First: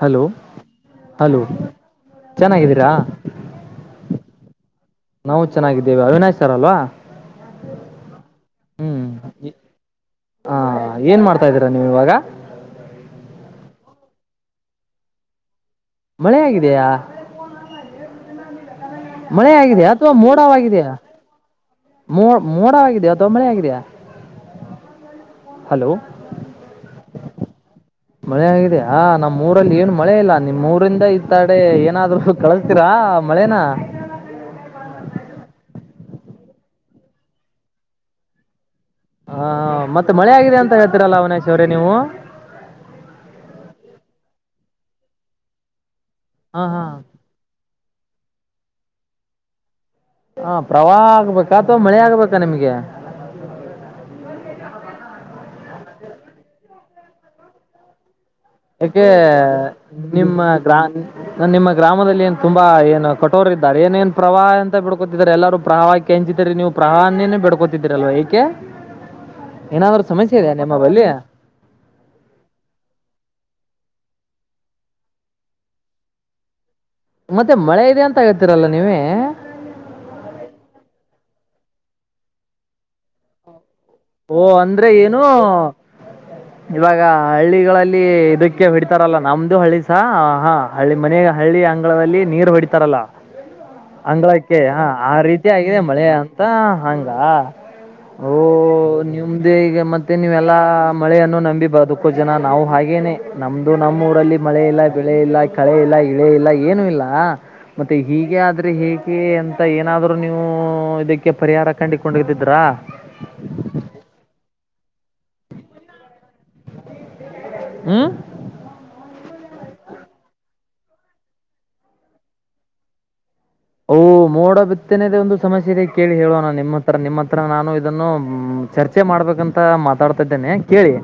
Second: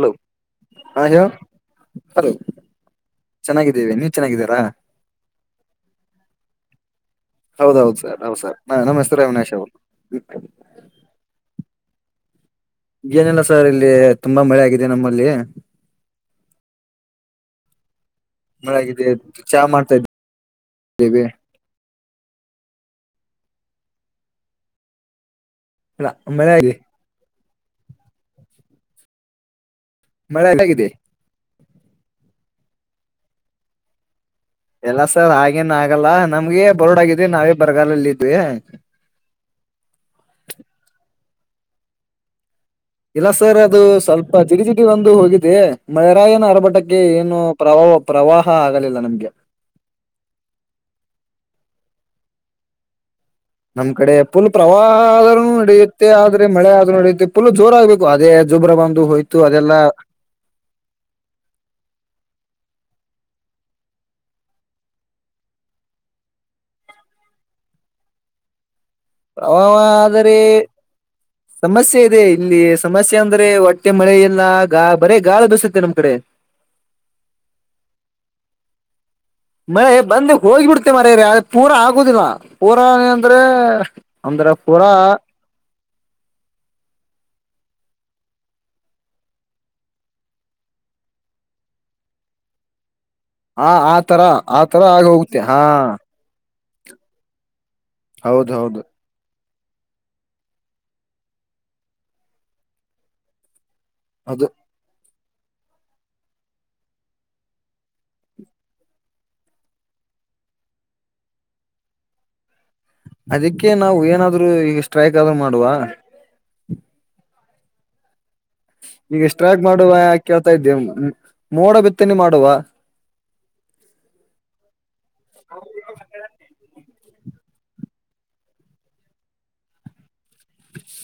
hello ಹ hello ಯೋಲ ಚೆನ್ನಾಗಿದ್ದೀರಾ ಚೆನ್ನಾಗಿದ್ದೀವೆ ನೀವ ಚೆನ್ನಾಗಿದ್ದೀಾರಾ ನಾವು ಚೆನ್ನಾಗಿದ್ದೇವೆ ಅವಿನಾಶ್ ಸರ್ಲ್ವಾ ಹೌದೌದು ಸರ್ ಹೌದು ಸರ್ ನ ನಮಸ್ತೆ ಅವಿನಾಷ್ ಅವರು ಹ ಏನ್ ಮಾಡ್ತಾ ಇದ್ದೀರಾ ನೀವು ಇವಾಗ ಏನೆಲ್ಲ ಸರ್ ಇಲ್ಲಿ ತುಂಬಾ ಮಳೆ ಆಗಿದೆ ನಮ್ಮಲ್ಲಿ ಮಳೆೆಯಗಿದೆಯಾ ಮಳೆ ಆಗಿದೆ ಮಳೆ ಚಾ ಆಗಿದೆಯಾ ಮಾಡ್ತಾ ಅಥವಾ ಮೋಡಾವಾಗಿದೆಯಾ ಇದ್ದೇವಿ ಮೋ ಮೋಡವಗಿದ್ಯಾ ತೊಂಬಳಿ ಆಗಿದ್ಯಾ ಅಲ್ಲ ಮನ ಆಗ್ಲಿ ಮಳೆ ಆಗಿದೆ ಆಾ ನಮ್ಮ್ ಮೂಊರಲ್ಲಿ ಏನು ಮಳೆ ಇಲ್ಲ ನಿಮ್ ಮೂರಿಂದ ಇತ್ತ ಅಡೆ ಏನಾದ್ರು ಕಳಸ್ತೀರಾ ಮಳೇನ ಎಲ್ಲ ಸರ್ ಹಾಗೇನ್ ಆಗಲ್ಲ ನಮ್ಗೆ ಬರ್ಡ್ಗಿದ್ವಿ ನಾವೇ ಬರಗಾಲಲ್ಲ ಇದ್ವಿ ಹ ಇವರೆ ನೀವು ಇಲ್ಲ ಸರ್ ಅದು ಸ್ವಲ್ಪ ಜಿಡಿ ಜಿಡಿ ಒಂದು ಹೋಗಿದೆ ಮಳರಾಯನ ಹಾ ಹಾ ಆರ್ಭಟಕ್ಕೆ ಏನು ಪ್ರವಾಹ ಪ್ರವಾಹ ಆಗಲಿಲ್ಲ ನಮ್ಗೆ ಹ ಪ್ರವಾಹ ಆಗ್ಬೇಕಾ ಅಥವಾ ಮಳೆ ಆಗ್ಬೇಕಾ ನಿಮ್ಗೆ ನಮ್ ಕಡೆ ಫುಲ್ ಪ್ರವಾಹ ಆದ್ರೂ ನಡೆಯುತ್ತೆ ಆದ್ರೆ ಮಳೆ ಆದ್ರೂ ನಡೆಯುತ್ತೆ ಪುಲ್ ಜೋರ ಆಗ್ಬೇಕು ಅದೇ ಜೊಬ್ರ ಯಾಕೆ ಬಂದು ಹೋಯ್ತು ಅದೆಲ್ಲಾ ನಿಮ್ಮ ಗ್ರಾ ನಿಮ್ಮ ಗ್ರಾಮದಲ್ಲಿ ಏನ್ ತುಂಬಾ ಏನು ಕಟೋರ ಇದಿದ್ದಾರೆ ಏನೇನ್ ಪ್ರವಾಹ ಅಂತ ಬಿಡ್ಕೊತಿದ್ದಾರೆ ಎಲ್ಲರೂ ಪ್ರವಾಹಕ್ಕೆ ಹೆಂಚಿದೀರಿ ನೀವು ಪ್ರವಾಹೇನೆ ಬಿಡ್ಕೊತಿದ್ದೀರಿಲ್ವಾ ಕೆ ಪ್ರವಾಹ ಆದರೆ ಸಮಸ್ಯೆ ಇದೆ ಇಲ್ಲಿ ಸಮಸ್ಯೆ ಅಂದ್ರೆ ಒಟ್ಟ ಮತ್ತೆ ಮಳೆ ಎಲ್ಲ ಗಾ ಬರೇ ಗಾಳ ಬಸುತ್ತೆ ನಮ್ ಕಡೆ ಮತ್ತೆ ಮಳೆ ಇದೆ ಅಂತ ಆಗತ್ತೀರಲ್ಲ ನೀವೇ ಮೆ ಬಂದ ಹೋಗಿ ಬಿಡ್ತೆೇ ಮರ ರೀ ಅ ಪೂರಾ ಆಗುದಿಲ್ಲ ಪೂರಾ ಅಂದ್ರೆ ಓ ಅಂದ್ರ ಅಂದ್ರೆ ಪೂರಾ ಏನು ಇವಾಗ ಹಳ್ಳಿಗಳಲ್ಲಿ ಇದಕ್ಕೆ ಹಡ್ತಾರಲ್ಲ ನಮ್ದು ಹಳ್ಳಿ ಸ ಹಾ ಹಳ್ಳಿ ಮನಾಗ ಹಳ್ಳಿ ಹಳ್ಳಿ ಅಂಗಳದಲ್ಲಿ ನೀರು ಹೊಡಿತಾರಲ್ಲ ಆ ಆತರ ಅಂಗ್ಗಳಕ್ಕೆ ಆತರ ಹ ಆಗ ಆ ಹೋಗುತ್ತೆ ರೀತಿ ಹಾ ಆಗಿದೆ ಮಳೆ ಅಂತ ಹಂಗ ಹೌದ ಹೌದು ನಿಮ್ದೇ ಈಗ ಮತ್ತೆ ನೀವೆಲ್ಲಾ ಮಳೆಯನ್ನು ನಂಬಿ ಬದುಕ್ಕು ಜನ ನಾವು ಹಾಗೇನೆ ನಮ್ದ ಅದು ನಮ್ಮ ಊರಲ್ಲಿ ಅದು ಮಳೆ ಇಲ್ಲ ಬೆಳೆ ಇಲ್ಲ ಕಳೆ ಇಲ್ಲ ಇಳೆ ಇಲ್ಲ ಏನು ಇಲ್ಲ ಮತ್ತೆ ಹೀಗೆ ಆದ್ರೆ ಹೇಗೆ ಎಂತ ಏನಾದ್ರರು ನೀವು ಇದಕ್ಕೆ ಪರಿಹಾರ ಕಂಡುಕೊಂಡೋಗದಿದ್ರಾ ಆದ್ರೂ ಈಗ ಸ್ಟ್ರೈಕ್ ಆದೂ ಮಾಡುವ ಹ್ಮ ಈಗ ಸ್ಟ್ರೈಕ್ ಮಾಡುವ ಯಾ ಕೇಳ್ತಾ ಇದ್ದೇ ಮೋಡ ಬಿತ್ತನೆ ಮಾಡುವ ಓ ಮೋಡ ಬಿತ್ತನೆದೇ ಒಂದು ಸಮಸ್ಯೆ ಇದೆ ಕೇಳಿ ಹೇಳೋಣ ನಿಮ್ಮತ್ ರ ನಿಮ್ಮ ಹತ್ರ ನಾನು ಇದನ್ನು ಚರ್ಚೆ ಮಾಡ್ಬೇಕಂತ ಮಾತಾಡ್ತಾ ಇದ್ದೇನೆ ಕೇಳಿ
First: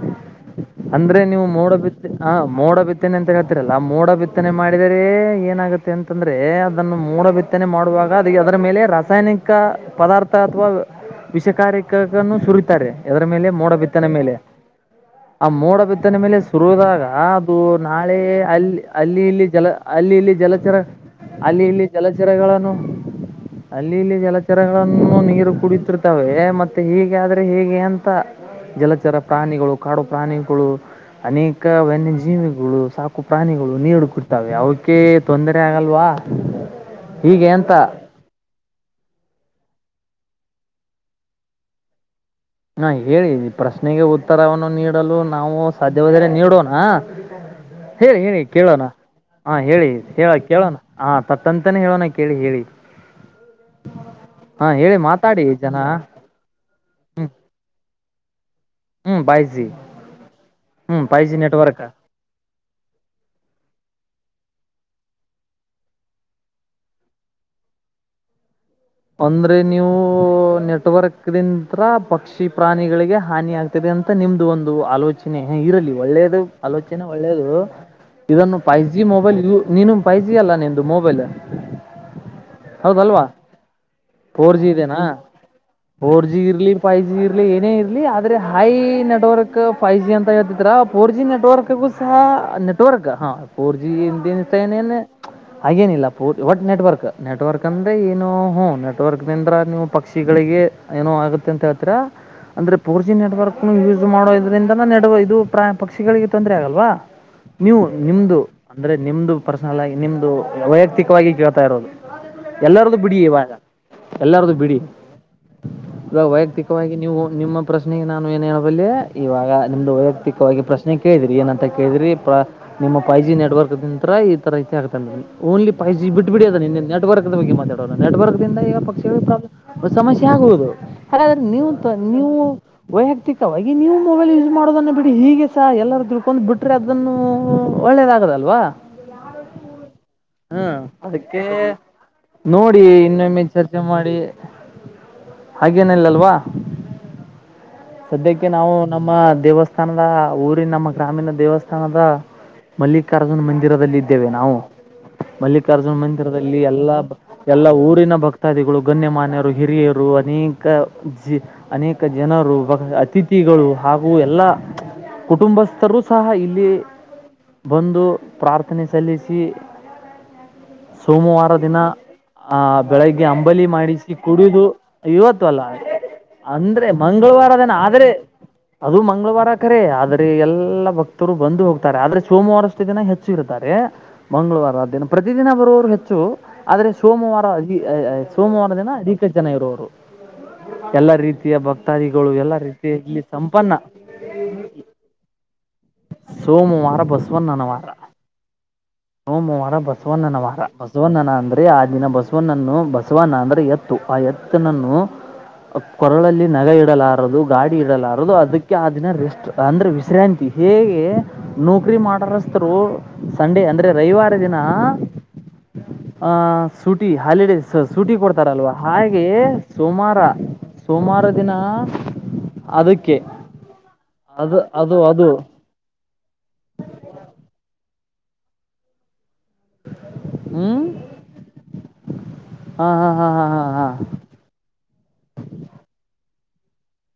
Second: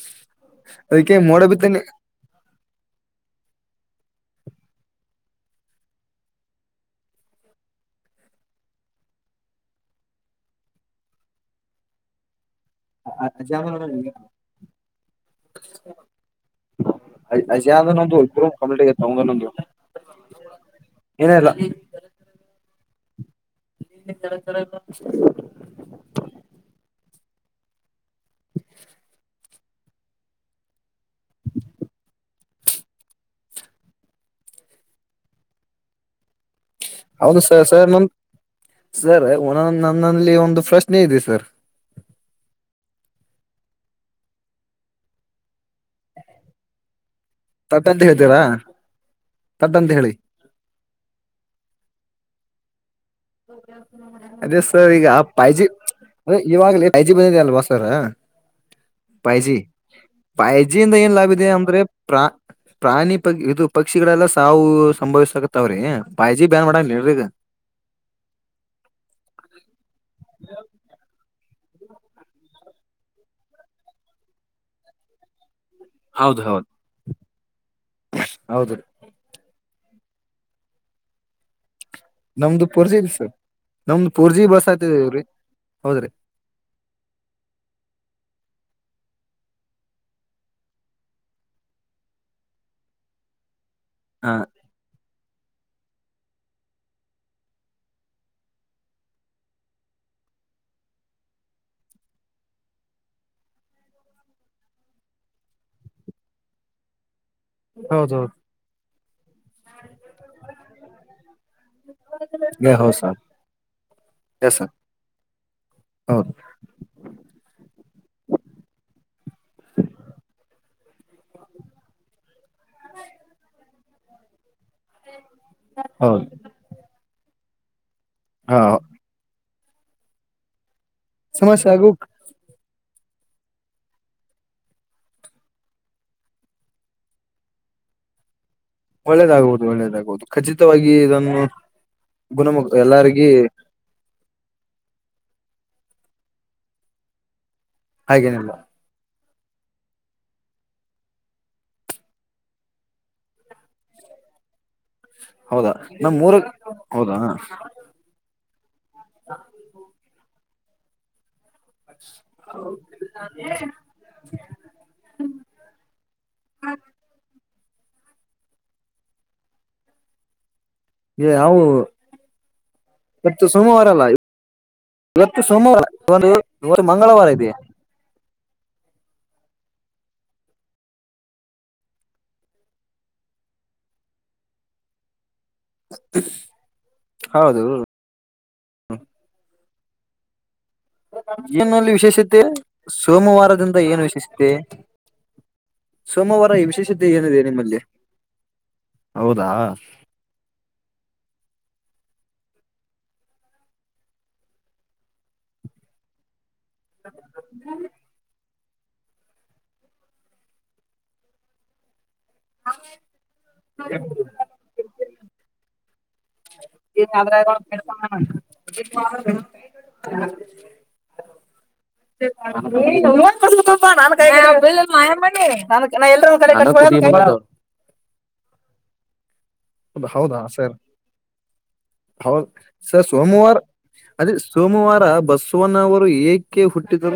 ಅದಕ್ಕೆ ಅಂದ್ರೆ ಮೋಡ ನೀವು ಬಿತ್ತನೆ ಮೋಡಬಿದೆ ಹ ಮೋಡ ಬಿತ್ತನೆ ಅಂತ ಹೇಳ್ತಿರಲ್ಲ ಮೋಡ ಬಿತ್ತನೆ ಮಾಡಿದರೆ ಏನಾಗುತ್ತೆ ಅಂತಂದ್ರೆ ಅದನ್ನು ಮೋಡ ಬಿತ್ತ ಚತನೆ ಮಾಡುವಾಗ ಅದ ಅದರ ಮೇಲೆ ರಾಸಾಯನಿಕ ಪದಾರ್ಥ ಅಥವಾ ವಿಷ ಕಾರಕನು ಸುರಿತಾರೆ ಎದರ ಮೇಲೆ ಮೋಡ ಅಜಾಮ್ದು ಬಿತ್ತನೆ ಮೇಲೆ ಆ ಮೋಡ ಬಿದ್ದನೆ ಮೇಲೆ ಶುರಿದಾಗ ಅದು ನಾಳೆ ಅಲ್ಲಿ ಅಲ್ಲಿ ಇಲ್ಲಿ ಜಲ ಅಲ್ಲಿ ಇಲ್ಲಿ ಜಲಚರ ಏನಿಲ್ಲ ಅಲ್ಲಿ ಇಲ್ಲಿ ಜಲಚ ಅಲ್ಲಿ ಇಲ್ಲಿ ಜಲಚರಗಳನ್ನು ನೀರು ಕುಡತಿರ್ತವೆ ಮತ್ತೆ ಈಗ ಹೀಗೆ ಆದರೆ ಹೇಗೆ ಅಂತ ಜಲಚರ ಪ್ರಾಣಿಗಳು ಕಾಡು ಪ್ರಾಣಿಗಳು ಅನೇಕ ವನ್ಯಜೀವಿಗಳು ಸಾಕು ಪ್ರಾಣಿಗಳು ನೀಡ ಕೊಡ್ತಾವೆ ಅವಕ ತೊಂದರೆ ಆಗಲ್ವಾ ಹಾ ಸ ಸರ್ ಒೊ ಸರ್ ಒಂದೊ ನನ್ನಲ್ಲಿ ಒಂದು ಪ್ರಶ್ನೆ ಇದೆ ಸರ್ ಹಾ ಹೇಳಿ ಪ್ರಶ್ನೆಗೆ ಉತ್ತರವನ್ನು ನೀಡಲು ನಾವು ಸಾಧ್ಯವಾದರೆ ನೀಡೋಣ ತಟ್ ಅಂತ ಹೇಳೇರಿ ಹೇಳ್ತೀರಾ ಹೇಳಏನ ಕೇಳೋಣ ಹ ತಟ್ ಅಂತ ಹೇಳಿ ಹೇಳ ಕೇಳೋಣ ಹ ತತ್ತಂತಾನೇ ಹೇಳೋಣ ಕೇಳಿ ಹೇಳಿ ಅದೇ ಹಾ ಸರ್ ಹೇಳಿ ಈಗ ಮಾತಾಡಿ ಪೈಜಿ ಜನ ಇವಾಗ್ಲ ಪೈಜಿ ಬಂದಿದೆ ಅಲ್ವಾ ಸರ್ ಹ್ಮ್ ಫೈ ಪೈಜಿ ಜಿ ಪಾಯಜಿಯಿಂದ ಹ್ಮ್ ಏನ್ ಫೈ ಲಾಭ ಜಿ ಇದೆ ಅಂದ್ರೆ ನೆಟ್ವರ್ಕ್ ಪ್ರಾ ಪ್ರಾಣಿ ಪ ಇದು ಪಕ್ಷಿಗಳೆಲ್ಲಾ ಸಾವು ಸಂಭವಿಸಕತ್ತಾವ್ರಿ ಬಾಯ್ಜಿ ಬ್ಯಾನ್ ಮಾಡಂಗಡ್ರಿಗ ಅಂದ್ರೆ ನೀವು ನೆಟ್ವರ್ಕ್ ದಿಂದ ಹತ್ರ ಪಕ್ಷಿ ಪ್ರಾಣಿಗಳಿಗೆ ಹಾನಿ ಆಗ್ತದೆ ಅಂತ ನಿಮ್ದು ಒಂದು ಆಲೋಚನೆ ಹ ಇರಲಿ ಒಳ್ಳೇದು ಹೌದು ಹೌದು ಆಲೋಚನೆ ಒಳ್ಳೇದು ಇದನ್ನು ಹೌದ್ರಿ ಫೈವ್ ಜಿ ಮೊಬೈಲ್ ಯ ನೀನು ಫೈವ ಜಿ ಅಲ್ಲ ನಿದು ಮೊಬೈಲ್ ನಮ್ದು ಪೋರ್ಜಿ ಹೌದಲ್ವಾ ಸರ್ ನಮ್ದು ಪುರ್ಜಿ ಫೋರ್ ಬಸ್ ಜಿ ಆತದ ಇದೆನಾ ಇವ್ರೀ ಫೋರ್ ಜಿ ಇರ್ಲಿ ಫೈವ್ ಜಿ ಇರ್ಲಿ ಏನೇ ಇರ್ಲಿ ಆದ್ರೆ ಹಾಯ ನ ನೆಟ್ವರ್ಕ್ ಫೈವ್ ಜಿ ಅಂತ ಹೇಳ್ತಿದರ ಫೋರ್ ಜಿ ನೆಟ್ವರ್ಕ್ಗೂ ಸಹ ನೆಟ್ವರ್ಕ್ ಹಾ ಫೋರ್ ಜಿ ಹಾ ಹಿಂದನ್ತ ನ ಹಾಗೇನಿಲ್ಲ ಪೂ ಒಟ್ ನೆಟ್ವರ್ಕ್ ನೆಟ್ವರ್ಕ್ ಅಂದ್ರೆ ಏನು ಹ್ಞ ನೆಟ್ವರ್ಕ್ ನಿಿಂದ್ರ ನೀವು ಪಕ್ಷಿಗಳಿಗೆ ಏನೋ ಆಗುತ್ತೆ ಅಂತ ಹೇಳ್ತರ ಅಂದ್ರೆ ಪೂರ್ಜಿ ನೆಟ್ವರ್ಕ್ನು ಯೂಸ್ ಮಾಡೋದ್ರಿಂದನ ನೆಡುವ ಇದು ಪ್ರ ಪಕ್ಷಿಗಳಿಗೆ ತೊಂದರೆ ಆಗಲ್ವಾ ನೀವು ಹೌದೌದು ನಿಮ್ದು ಅಂದ್ರೆ ನಿಮ್ದು ಪರ್ಸನಲ್ ಆಗಿ ನಿಮ್ದು ವೈಯಕ್ತಿಕವಾಗಿ ಕೇಳ್ತಾ ಇರೋದು ಹೌದು ಎಲ್ಲಾರ್ದು ಬಿಡಿ ಸರ್ ಇವಾಗ ಎಲ್ಲಾರ್ದು ಎಸ್ ಸರ್ ಬಿಡಿ ಈ ಹೌದು ವೈಯಕ್ತಿಕವಾಗಿ ನೀವು ನಿಮ್ಮ ಪ್ರಶ್ನೆಗೆ ನಾನು ಏನ್ ಹೇಳಬಲ್ಲಿ ಇವಾಗ ನಿಮ್ದು ವೈಯಕ್ತಿಕವಾಗಿ ಪ್ರಶ್ನೆ ಕೇಳಿದ್ರಿ ಏನಂತ ಕೇಳಿದ್ರಿ ನಿಮ್ಮ ಫೈ ಜಿ ನೆಟ್ವರ್ಕ್ ನಿಂತತ್ರ ರ ಆಗ್ತ ಓನ್ಲಿ ೈ ಜಿ ಹೌದು ಬಿಟ್ಬ ಬಿಡಿ ಅದನ್ನ ನೆಟ್ರ್ಕ್ ಬಗ್ ಮಾತಾಡ ನ ಹಾ ಈಗ ಪಕ್ಷಿಗಳ ಪ್ರಬ್ ಸಮಸ್ಯೆ ಆಗುವುದು ಹಾಗಾದ್ರೆ ಸಮಸ್ಯೆ ನೀವು ಆಗು ನೀವು ವೈಯಕ್ತಿಕವಾಗಿ ನೀವು ಮೊಬೈಲ್ ಯೂಸ್ ಮಾಡೋದನ್ನು ಬಿಡಿ ಹೀಗೆ ಸ ಎಲ್ಲರೂ ತಿಳ್ಕೊಂಡ್ ಬಿಟ್ರೆ ಅದನ್ನು ಒಳ್ಳೇದಾಗದಲ್ವಾ ಒಳ್ಳೇದಾಗುವುದು ಒಳ್ಳೇದಾಗುವುದು ಖಚಿತವಾಗಿ ಇದನ್ನು ಅದಕ್ಕೆ ಗುಣಮುಖ ನೋಡಿ ಎಲ್ಲರಿಗ ಇನ್ನೊಮ್ಮೆ ಚರ್ಚೆ ಮಾಡಿ ಹಾಗೇನಲ್ಲಲ್ವಾ ಸದ್ಯಕ್ಕೆ ಹಾಗೇನಿಲ್ಲ ನಾವು ನಮ್ಮ ದೇವಸ್ಥಾನದ ಊರಿ ನಮ್ಮ ಗ್ರಾಮೀಣ ದೇವಸ್ಥಾನದ ಮಲ್ಲಿಕಾರ್ಜುನ್ ಮಂದಿರದಲ್ಲಿ ಇದ್ದೇವೆ ನಾವು ಹೌದಾ ಮಲ್ಲಿಕಾರ್ಜುನ್ ನಮ್ ಮೂರ ಮಂದಿರದಲ್ಲಿ ಎಲ್ಲಾ ಹೌದಾ ಎಲ್ಲಾ ಊರಿನ ಭಕ್ ಭಕ್ತಾದಿಗಳು ಗಣ್ಯಮನ್ಯರು ಹಿರಿಯರು ಅನೇಕ ಜಿ ಅನೇಕ ಜನರು ಬ ಅತಿಥಿಗಳು ಹಾಗೂ ಎಲ್ಲ ಕುಟುಂಬಸ್ಥರು ಸಹ ಇಲ್ಲಿ ಬಂದು ಪ್ರಾರ್ಥನೆ ಸಲ್ಲಿಸಿ ಸೋಮವಾರ ನಾವು ದಿನ ಆ ಇವತ್ತು ಅಂಬಲಿ ಸೋಮವಾರ ಅಲ್ಲ ಮಾಡಿಸಿ ಕುಡುದು ಇವತ್ತು ಅಲ್ಲ ಸೋಮವಾರ ಒಂದು ಇವತ್ತು ಅಂದ್ರೆ ಮಂಗಳವಾರ ಇದೆ ಮಂಗಳವಾರದ ಆದ್ರೆ ಅದು ಮಂಗಳವಾರ ಕರೆ ಆದ್ರೆ ಎಲ್ಲಾ ಭಕ್ತರು ಬಂದು ಹೋಗ್ತಾರೆ ಆದ್ರೆ ಸೋಮವಾರಷ್ಟು ದಿನ ಹೆಚ್ಚು ಇರುತ್ತಾರೆ ಮಂಗಳವಾರ ಆ ದಿನ ಪ್ರತಿ ಪ್ರತಿದಿನ ಬರುವವರು ಹೆಚ್ಚು ಆದ್ರೆ ಸೋಮವಾರ ಹೌದು ಅ ಸೋಮವಾರ ದಿನ ಅಧಿಕ ಜನ ನರೂರು ಎಲ್ಲಾ ರೀತಿಯ ಏನಲ್ಲಿ ಭಕ್ತಾದಿಗಳು ವಿಶೇಷತೆ ಎಲ್ಲಾ ರೀತಿಯ ಇಲ್ಲಿ ಸಂಪನ್ನ ಸೋಮವಾರದಿಂದ ಏನು ವಿಶೇಷತೆ ಈ ಸೋಮವಾರ ವಿಶೇಷತೆ ಏನಿದೆ ನಿಮ್ಮಲ್ಲಿ ಬಸವಣನವಾರ ಹೌದಾ ಸೋಮವಾರ ಬಸವಣ್ಣನ ವಾರ ಬಸವಣ್ಣನ ಅಂದ್ರೆ ಆ ದಿನ ಬಸವಣನ್ನು ಬಸವನ ಅಂದ್ರೆ ಎತ್ತು ಆ ಎತ್ತನನ್ನು ಕೊರಳಲ್ಲಿ ನಗ ಇಡಲಾರದು ಗಾಡಿ ಇಡಲಾರದು ಅದಕ್ಕೆ ಆ ದಿನ ರೆಸ್ಟ್ ಅಂದ್ರೆ ವಿಶ್ರಾಂತಿ ಹೇಗೆ ನೌಕರಿ ಮಾಡ ಸ್ತರು ಸಂಡೆ ಅಂದ್ರೆ ರವಿವಾರ ದಿನ ಆಹ ಸೂಟಿ ಹಾಲಿಡೇ ಸೂಟಿ ಕೊಡ್ತಾರಲ್ವಾ ಹಾಗೆ ಸೋಮಾರ ಸೋಮಾರ ದಿನ ಅದಕ್ಕೆ ಲ್ಪ ಅದು ಅದು ನಯ ಅದು ಮಾಡಿ ನ ನಾ ಎಲ್ಲರೊಂದ ಕಡೆ ಹ ಹೌದ ಹೌದಾ ಹ್ಞೂ ಸರ್ ಹೌ ಹಾಂ ಸ ಹಾಂ ಹಾಂ ಹಾಂ ಸೋಮವಾರ ಹಾಂ ಹಾಂ ಅದೇ ಸೋಮವಾರ ಬಸವನವರು ಏ ಕವು ುಟ್ಟು ತರ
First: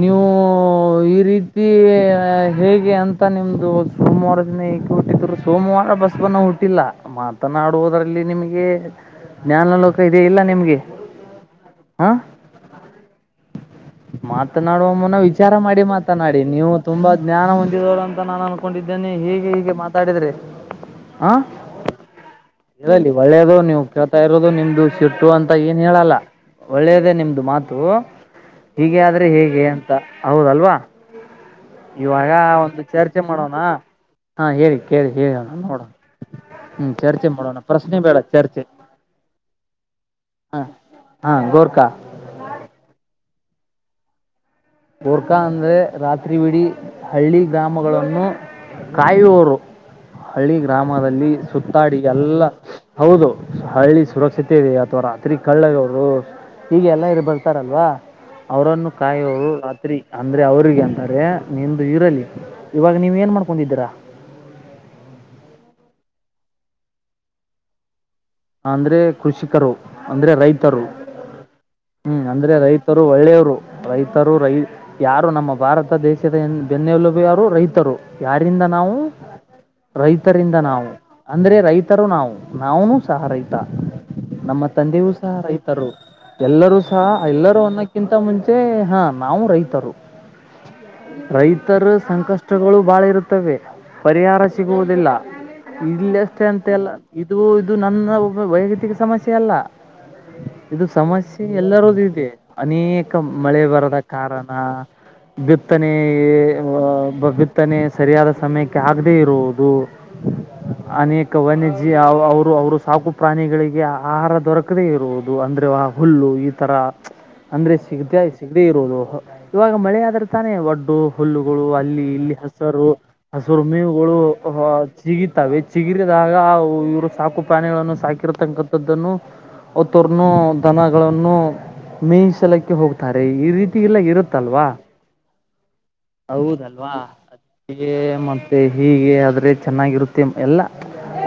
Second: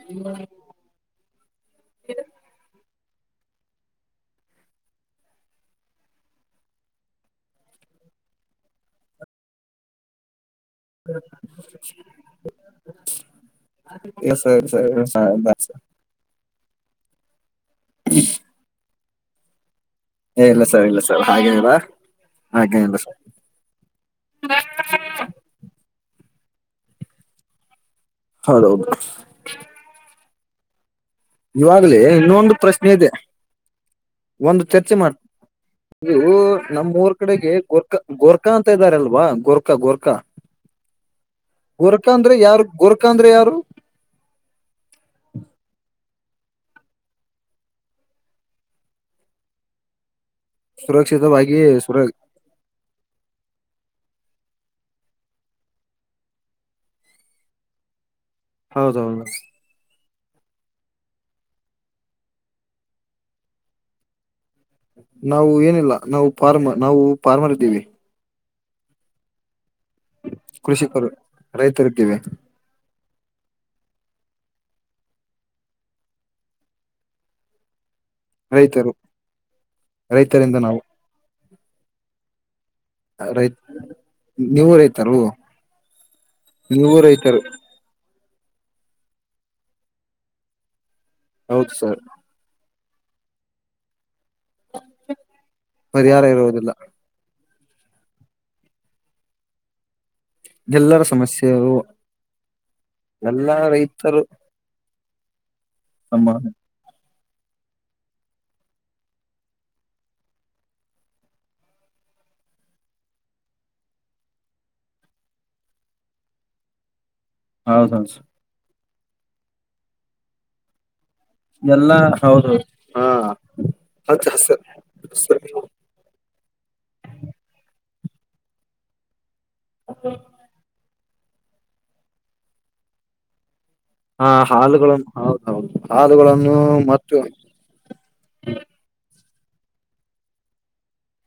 ನೀವು ಈ ರೀತಿ ಹೇಗೆ ಅಂತ ಮ ನಿಮ್ದು ಸೋಮವಾರ ದಿನ ಏಕೆ ಹುಟ್ಟಿದ್ರು ಸೋಮವಾರ ಬಸ್ ಬನ್ನ ಹುಟ್ಟಿಲ್ಲ ಮಾತನಾಡುವುದ್ರಲ್ಲಿ ನಿಮಗೆ ಜ್ಞಾನ ಲೋಕ ಇದೆ ಇಲ್ಲ ನಿಮ್ಗೆ ಹ್ಮ ಮಾತನಾಡುವ ಮುನ ವಿಚಾರ ಮಾಡಿ ಮಾತನಾಡಿ ನೀವು ತುಂಬಾ ಜ್ಞಾನ ಹೊಂದಿದವರು ಅಂತ ನಾನು ಅನ್ಕೊಂಡಿದ್ದೇನೆ ಹೀಗೆ ಹೀಗೆತ್ತ ಏ ಇಲ್ಲ ಸರ್ ಇಲ್ಲ ಸರ್ ಹಾಗಿದ್ದರಾ ಇರಲಿ ಒಳ್ಳೇದು ನೀವು ಕೇಳ್ತಾ ಇರೋದು ನಿಮ್ದು ಸಿಟ್ಟು ಅಂತ ಏನ್ ಹೇಳಲ್ಲ ಒಳ್ಳೇದೇ ನಿಮ್ದು ಮಾತು ಹೌದೌದು ಹೀಗೆ ಆದ್ರೆ ಹೇಗೆ ಅಂತ ಹೌದಲ್ವಾ ಇವಾಗ್ಲೇ ಇವಾಗ ಇನ್ನೊಂದು ಒಂದು ಪ್ರಶ್ನೆ ಇದೆ ಚರ್ಚೆ ಮಾಡೋಣ ಹಾ ಒಂದು ಹೇಳಿ ಚರ್ಚೆ ಕೇಳಿ ಮಾಡ್ ಹೇಳೋಣ ನೋಡೋಣ ನೀವು ಹ್ಮ್ ನಮ್ಮೂರ್ ಚರ್ಚೆ ಕಡೆಗ್ ಗೆ ಮಾಡೋಣ ಪ್ರಶ್ನೆ ಗೋರ್ಕಾ ಬೇಡ ಗೋರ್ಕಾ ಚರ್ಚೆ ಅಂತ ಇದ್ದಾರಲ್ವಾ ಗೋರ್ಕಾ ಗೋರ್ಕಾ ಹಾ ಗೋರ್ಖಾ ಗುರ್ಕ ಅಂದ್ರೆ ಯಾರು ಗುರ್ಕಾ ಅಂದ್ರೆ ಯಾರು ಗುರ್ಕಾ ಅಂದ್ರೆ ರಾತ್ರಿವಿಡಿ ಹಳ್ಳಿ ಗ್ರಾಮಗಳನ್ನು ಕಾಯುವೊರು ಹಳ್ಳಿ ಗ್ರಾಮದಲ್ಲಿ ಸುರಕ್ಷಿತವಾಗಿ ಸುತ್ತಾಡಿ ಸುರ ಎಲ್ಲ ಹೌದು ಹಳ್ಳಿ ಸುರಕ್ಷತೆ ಇದೆ ಅಥವಾ ರಾತ್ರಿ ಕಳ್ಳಗವ್ರು ಹೀಗೆ ಎಲ್ಲ ಇರು ಬರ್ತಾರಲ್ವಾ ಅವರನ್ನು ಹೌದೌದು ಕಾಯುವು ದ್ರಿ ಅಂದ್ರೆ ಅವ್ರಿಗೆ ಅಂತಾರೆ ನಿಂದು ಇರಲಿ ಇವಾಗ ನೀವ್ ಏನ್ ಮಾಡ್ಕೊಂಡಿದ್ದೀರಾ ನಾವು ಏನಿಲ್ಲ ನಾವು ಫಾರ್ಮ ನಾವು ಫಾರ್ಮರ್ ಇದ್ದೀವಿ ಅಂದ್ರೆ ಕೃಷಿಕರು ಅಂದ್ರೆ ರೈತರು ಕೃಷಿಕರು ರೈತರಿದ್ದೇವೆ ಹ್ಮ್ ಅಂದ್ರೆ ರೈತ್ ತರು ಒಳ್ಳೆಯವರು ರೈತರು ರೈ ಯಾರು ನಮ್ಮ ಭಾರತ ದೇಶದ ಹೆನ್ ಬೆನ್ನೆಲುಬು ಯಾರು ರೈತರು ಯಾರಿಂದ ರೈತರು ನಾವು ರೈತರಿಂದ ನಾವು ಅಂದ್ರೆ ರೈತರು ನಾವು ನಾವು ಸಹ ರೈ ರೈತ ನಮ್ಮ ನೀವು ತಂದೆಯೂ ರೈತರು ಸಹ ರೈತರು ಎಲ್ಲರೂ ನೀವು ಸಹ ರೈತರು ಎಲ್ಲರೂ ಅನ್ನಕ್ಕಿಂ ತ ಮುಂಚೆ ಹಾ ನಾವು ರೈತರು ಹೌದು ರೈತರ ಸರ್ ಸಂಕಷ್ಟಗಳು ಬಾಳ ಇರುತ್ತವೆ ಪರಿಹಾರ ಸಿಗುವುದಿಲ್ಲ ಪರಿಹಾರ ಇಲ್ಲಷ್ಟೇ ಇರುವುದಿಲ್ಲ ಅಂತಲ್ಲ ಇದು ಇದು ನನ್ನ ಒಬ್ಬ ವೈಯಕ್ತಿಕ ಸಮಸ್ಯೆ ಅಲ್ಲ ಇದು ಎಲ್ಲರ ಸಮಸ್ಯೆ ಸಮಸ್ಯೆಯು ಎಲ್ಲರದು ಇದೆ ಅನೇಕ ಎಲ್ಲಾ ಮಳೆ ಬರದ ರೈತರು ಕಾರಣ ಬಿತ್ತನೇ ನಮ್ಮ ಬಗುತ್ತನೆ ಸರಿಯಾದ ಸಮಯಕ್ಕೆ ಆಗದೆೇ ಇರುವುದು ಅನೇಕ ವಾಣಿಜ್ಯ ಅವ್ ಅವು ಅವ್ರು ಸಾಕು ಪ್ರಾಣಿಗಳಿಗೆ ಆಹಾರ ದೊರಕದೇ ಇರುವುದು ಅಂದ್ರೆ ಹುಲ್ಲು ಈ ತರ ಅಂದ್ರೆ ಹೌದೌದು ಸಿಗದೆ ಸಿಗದೇ ಇರೋದು ಇವಾಗ ಮಳೆ ಆದ್ರೆ ತಾನೇ ಒಡ್ಡು ಹುಲ್ಲುಗಳು ಎಲ್ಲಾ ಅಲ್ಲಿ ಇಲ್ಲಿ ಹೌದು ಹಸರು ಹಾ ಹಸುರು ಮೇವುಗಳು ಹಚ್ಚ ಹಸ ಸಿಗಿತಾವೆ ಚಿಗಿರದ ದಾಗ ಅವ್ ಇವ್ರು ಪ್ರಾಣಿಗಳನ್ನು ಸಾಕಿರತಕ್ಕಥದ್ದನ್ನು [unintelligible] ದನ ಗಳನ್ನು ಮೇಯಿಸಲಿಕ್ಕೆ ಹೋಗ್ತಾರೆ ಈ ರೀತ್ ಹಾ ಹಾಲುಗಳನ್ನು ಹೌದ್ ಹೌದ್ ಹಾಲುಗಳನ್ನು ಮತ್ತು ಹೀಗೆ ಮತ್ತೆ ಹೀಗೆ ಆದ್ರ್ ದ್ರೆ ಚೆನ್ನಾಗಿರುತ್ತೆ ಎಲ್ಲ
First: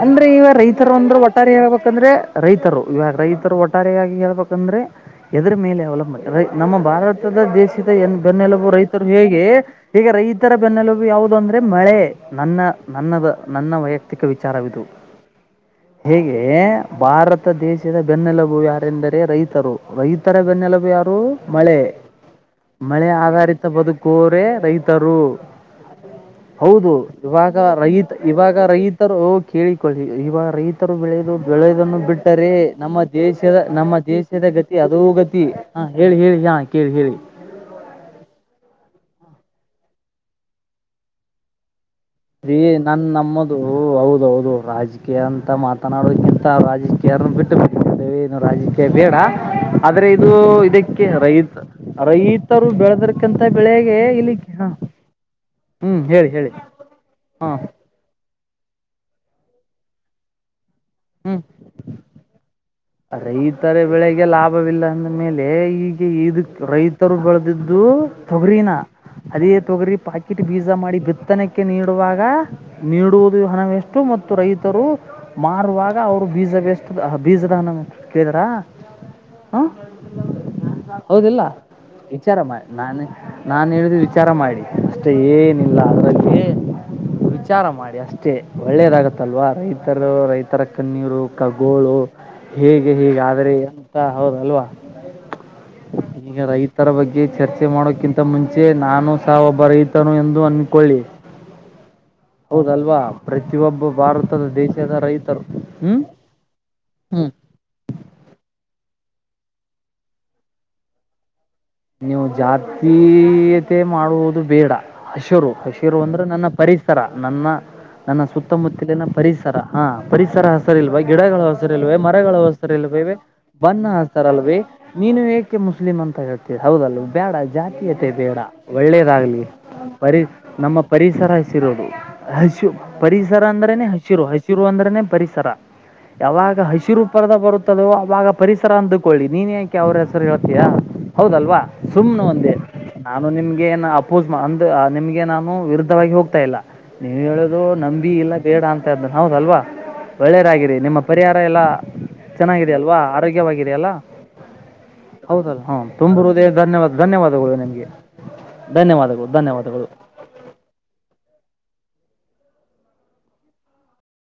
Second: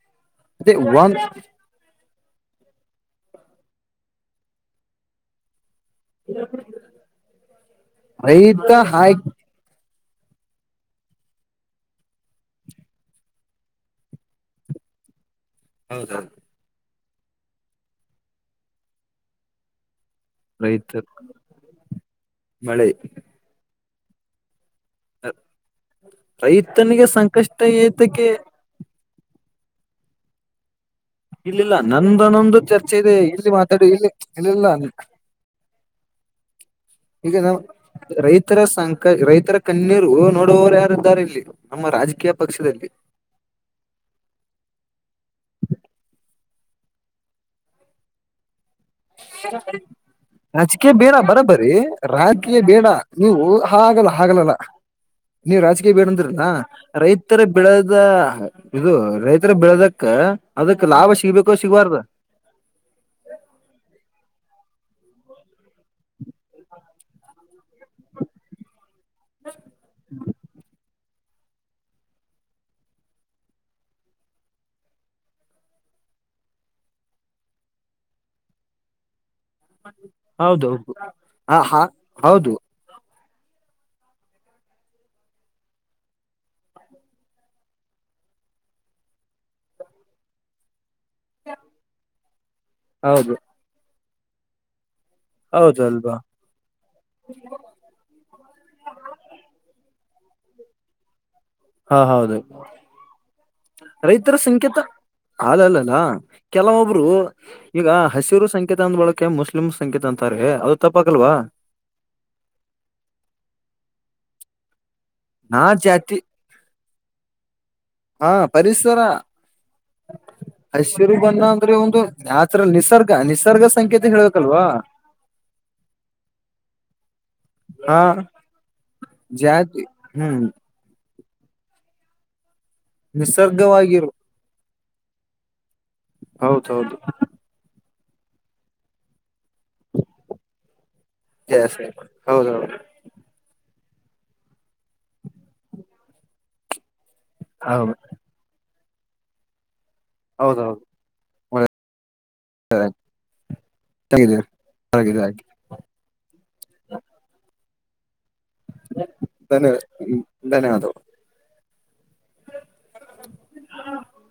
ಅಂದ್ರೆ ಇವ ಅದೇ ರೈತರು ಅಂದ್ರೆ ಒಂದ್ ಒಟ್ಟಾರೆ ಹೇಳ್ಬೇಕಂದ್ರೆ ರೈತರು ಇವಾಗ ರೈತರು ಒಟ್ಟಾರೆಯಾಗಿ ಹೇಳ್ಬೇಕಂದ್ರೆ ಎದರ ಮೇಲೆ [unintelligible] ನಮ್ಮ ಭಾರತದ ದೇಶದ ಎನ್ ಬೆನ್ನೆಲುಬು ರೈತ ರೈತರು ಹಾಕಿ ಹೇಗೆ ಈಗ ರೈತರ ಬೆನ್ನೆಲುಬು ಯಾವುದು ಅಂದ್ರೆ ಮಳೆ ನನ್ನ ನನ್ನದ ನನ್ನ ವೈಯಕ್ತಿಕ ವಿಚಾರವಿದು [inaudible] ಹೌದೌದು ಹೇಗೆ ಭಾರತ ದೇಶದ ಬೆನ್ನೆಲುಬು ಯಾರೆಂದರೆ ರೈತರು ರೈತ್ ತರ ಬೆನ್ನೆಲಬು ರೈತ ಯಾರು ಮಳೆ ಮಳೆ ಆಧಾರಿತ ಬದುಕೋರೆ ರೈತ್ ತರು ಹೌದು ರೈತನಿಗೆ ಇವಾಗ ಸಂಕಷ್ಟ ರೈತ್ ಏತಕ್ಕೆ ಇವಾಗ ರೈತ್ ರೈತರು ಕೇಳಿಕೊಳ್ಳಿ ಇವಾ ರೈತ್ ತರು ಬೆಳೆದು ಇಲ್ಲಿಲ್ಲ ಬೆಳೆಯುದನ್ನು ಬಿಟ್ಟರೆ ನಂದನೊಂದು ಚರ್ಚೆ ನಮ್ಮ ಇದೆ ಇಲ್ಲಿ ದೇಶದ ಮಾತಾಡಿ ನಮ್ಮ ಇಲ್ಲಿ ದೇಶದ ಇಲ್ಲಿಲ್ಲ ಗತಿ ಅದೋ ಗತಿ ಹ ಹೇಳಿ ಹೇಳಿ [unintelligible] ಈಗ ನಾವ್ ರೈತರ ಸಂಕ ರೈತರ ಕಣ್ಣೀರು ನೋಡುವವರು ಯಾರ್ ಇದ್ದಾರೆ ಇಲ್ಲಿ ನಮ್ಮ ರಾಜಕೀಯ [unintelligible] ಪಕ್ಷದಲ್ಲಿ ನನ್ ನಮ್ಮದು ಹೌದೌದು ರಾಜಕೀಯ ಅಂತ ಮಾತನಾಡೋ [unintelligible] ಕೇರ ಬಿಟ್ಟು ರಾಜಿ ಬೇಡ ಆದ್ರೆ ಇದು ರಾಜಕೀಯ ಇದಕ್ಕೆ ಬೇಡ ರೈತ ಬರಬರಿ ರಾಜಕೀಯ ರೈತರು ಬೇಡ ಬೆಳೆದರ್ಕಂತ ನೀವು ಬೆಳೆ ಳೆಗೆ ಹಾಗಲ್ಲ ಇಲ್ಲಿ ಹಾಗಲ್ಲಲ್ಲ ಹಾ ನೀವ್ ರಾಜಕೀಯ ಹ್ಮ್ ಬೇಡ ಹೇಳಿ ಅಂದ್ರಲ್ಲ ಹೇಳಿ ರೈತ್ ತರ ಹಾಂ ಬೆಳೆದ ಇದು ರೈತರ ಬೆಳೆದಕ್ಕ ಅದಕ್ ಲಾಭ ಹ್ಮ್ ಸಿಗ್ಬೇಕೋ ಸಿಗಬಾರ್ದ ರೈತರ ಬೆಳೆಗೆ ಲಾಭವಿಲ್ಲ ಅಂದ ಮೇಲೆ ಈಗೆ ಇದಕ್ ರೈತರು ಬೆಳೆದಿದ್ದು ತೊಗರಿನ ಅದೇ ತೊಗರಿ ಪಾಕಿಟ್ ಬೀಜಾ ಮಾಡಿ ಬಿ ಕೆತ್ತನಕ್ಕೆ ನೀಡುವಾಗ ನೀಡುವುದು ಹಣವೆಷ್ಟು ಮತ್ತು ರೈತರು ಮಾರುವಾಗ ಅವರು ಬೀಜ ಬಸ್ತದ ಬೀಜದ ಕೇಳಿದ್ರಾ ಹಾ ಹೌದೌದು ಹೌದಿಲ್ಲ ಹ ಹಾ ವಿಚಾರಮ್ಮ ಹೌದು ನಾನು ನಾನು ಹೇಳಿದ ವಿಚಾರ ಮಾಡಿ ಅಷ್ಟೇ ಏನಿಲ್ಲ ಅದರಲ್ಲಿ ವಿಚಾರ ಮಾಡಿ ಅಷ್ಟೇ ಒಳ್ಳೇದಾಗತ್ತಲ್ವಾ ರೈತರು ರೈತರ ಕ್ಕ ನೀರು ಕಗೋಳ ಹೇಗೆ ಹೀಗೆ ಹೌದು ಆದ್ರೆ ಅನ್ಂತ ಹೌದಲ್ವಾ ಹೌದು ಅಲ್ವಾ ಈಗ ರೈತರ ಬಗ್ಗೆ ಚರ್ಚೆ ಮಾಡೋಕಿಂತ ಮುಂಚೆ ನಾನು ಸಹ ಒಬ್ಬ ರೈತ ನು ಎಂದು ಅಂದಿಕೊಳ್ಳಿ ಹಾ ಹೌದು ರೈತರ ಭಾರತದ ಸಂಕೇತ ದೇಶದ ರೈತರು ಅಲ್ಲ ಅಲ್ಲ ಹ್ಮ್ ಕೆಲವೊಬ್ರು ಹ್ಮ್ ಈಗ ಹಸಿರು ಸಂಕೇತ ಅಂದ್ ಬಳಕೆ ಮುಸ್ಲಿಮ್ ಸಂಕೇತ ಅಂತಾರೀ ಅದು ತಪ್ಪಕಲ್ವಾ ನೀವು ಜಾತೀಯತೆ ಮಾಡುವುದು ಬೇಡ ಹಸೂರು ನಾ ಹಸಿರು ಜಾತಿ ಅಂದ್ರೆ ನನ್ನ ಪರಿಸರ ನನ್ನ ನನ್ನ ಹಾ ಪರಿಸರ ಸುತ್ತಮುತ್ತಲಿನ ಪರಿಸರ ಹಾ ಪರಿಸರ ಹಸಿರಿಲ್ವೆ ಹಸಿರು ಬಣ್ಣ ಗಿಡಗಳು ಅಂದ್ರೆ ಹಸರಿಲ್ವೆೇ ಒಂದು ಮರಗಳ ನ್ಯಾಚುರಲ್ ಹಸಿರಿ ನಿಸರ್ಗ ಇಲ್ವೆ ೇ ನಿಸರ್ಗ ಬಣ್ಣ ಸಂಕೇತ ಹತಾರ ಅಲ್ವೇ ಹೇಳ್ಬೇಕಲ್ವಾ ಮೀನು ಏಕೆ ಮುಸ್ಲಿಂ ಅಂತ ಹೇಳ್ತೀವಿ ಹೌದಲ್ ಬೇಡ ಹಾ ಜಾತೀಯತೆ ಬೇಡ ಒಳ್ಳೇದಾಗ್ಲಿ ಜಾತಿ ಪರಿ ಹ್ಮ್ ನಮ್ಮ ಪರಿಸರ ಹಸಿರುಡು ಹಸಿರು ಪರಿಸರ ಅಂದ್ರೇನೆ ನಿಸರ್ಗವಾಗಿರು ಹಸಿರು ಹಸಿರು ಅಂದ್ರನೆ ಪರಿಸರ ಯಾವಾಗ ಹೌದೌದು ಹಸಿರು ಉ ಪರದ ಬರುತ್ತದೋ ಅವಾಗ ಪರಿಸರ ಅಂದುಕೊಳ್ಳಿ ನೀನ್ ಯಾಕೆ ಅವ್ರ ಹೆಸರು ಹೇಳ್ತೀಯಾ ಹೌದಲ್ವಾ ಎಸ್ ಸುಮ್ನೆ ಒಂದೇ ಹೌದೌದು ನಾನು ನಿಮ್ಗೆ ಅಪೋಸ್ ಅಂದ ನಿಮ್ಗೆ ನಾನು ವಿರುದ್ಧವಾಗಿ ಹೋಗ್ತಾ ಇಲ್ಲ ನೀವ ಹೇಳೋುದು ನಂಬಿ ಇಲ್ಲ ಬೇಡ ಅಂತ ಇದ್ದ ಹೌದಲ್ವಾ ಹೌದೌದು ಒಳ್ಳೇದಾಗಿರಿ ನಿಮ್ಮ ಪರಿಹಾರ ಎಲ್ಲ ಚೆನ್ನಿದ ಅಲ್ವಾ ಆರೋಗ್ಯವಾಗಿದೆಯಲ್ಲ ಒಳ್ಳೆಗಿದೆ ಹಾಗೆ ಹೌದಲ್ಲ ಹಾ ತುಂಬರುದೇ ಧನ್ಯವಾದ ಧನ್ಯವಾದಗಳು ನಿನ್ಗೆ ಧನ್ಯವಾದಗಳು ಧನ್ಯ ಧನ್ಯವಾದಗಳು ಧನ್ಯವಾದ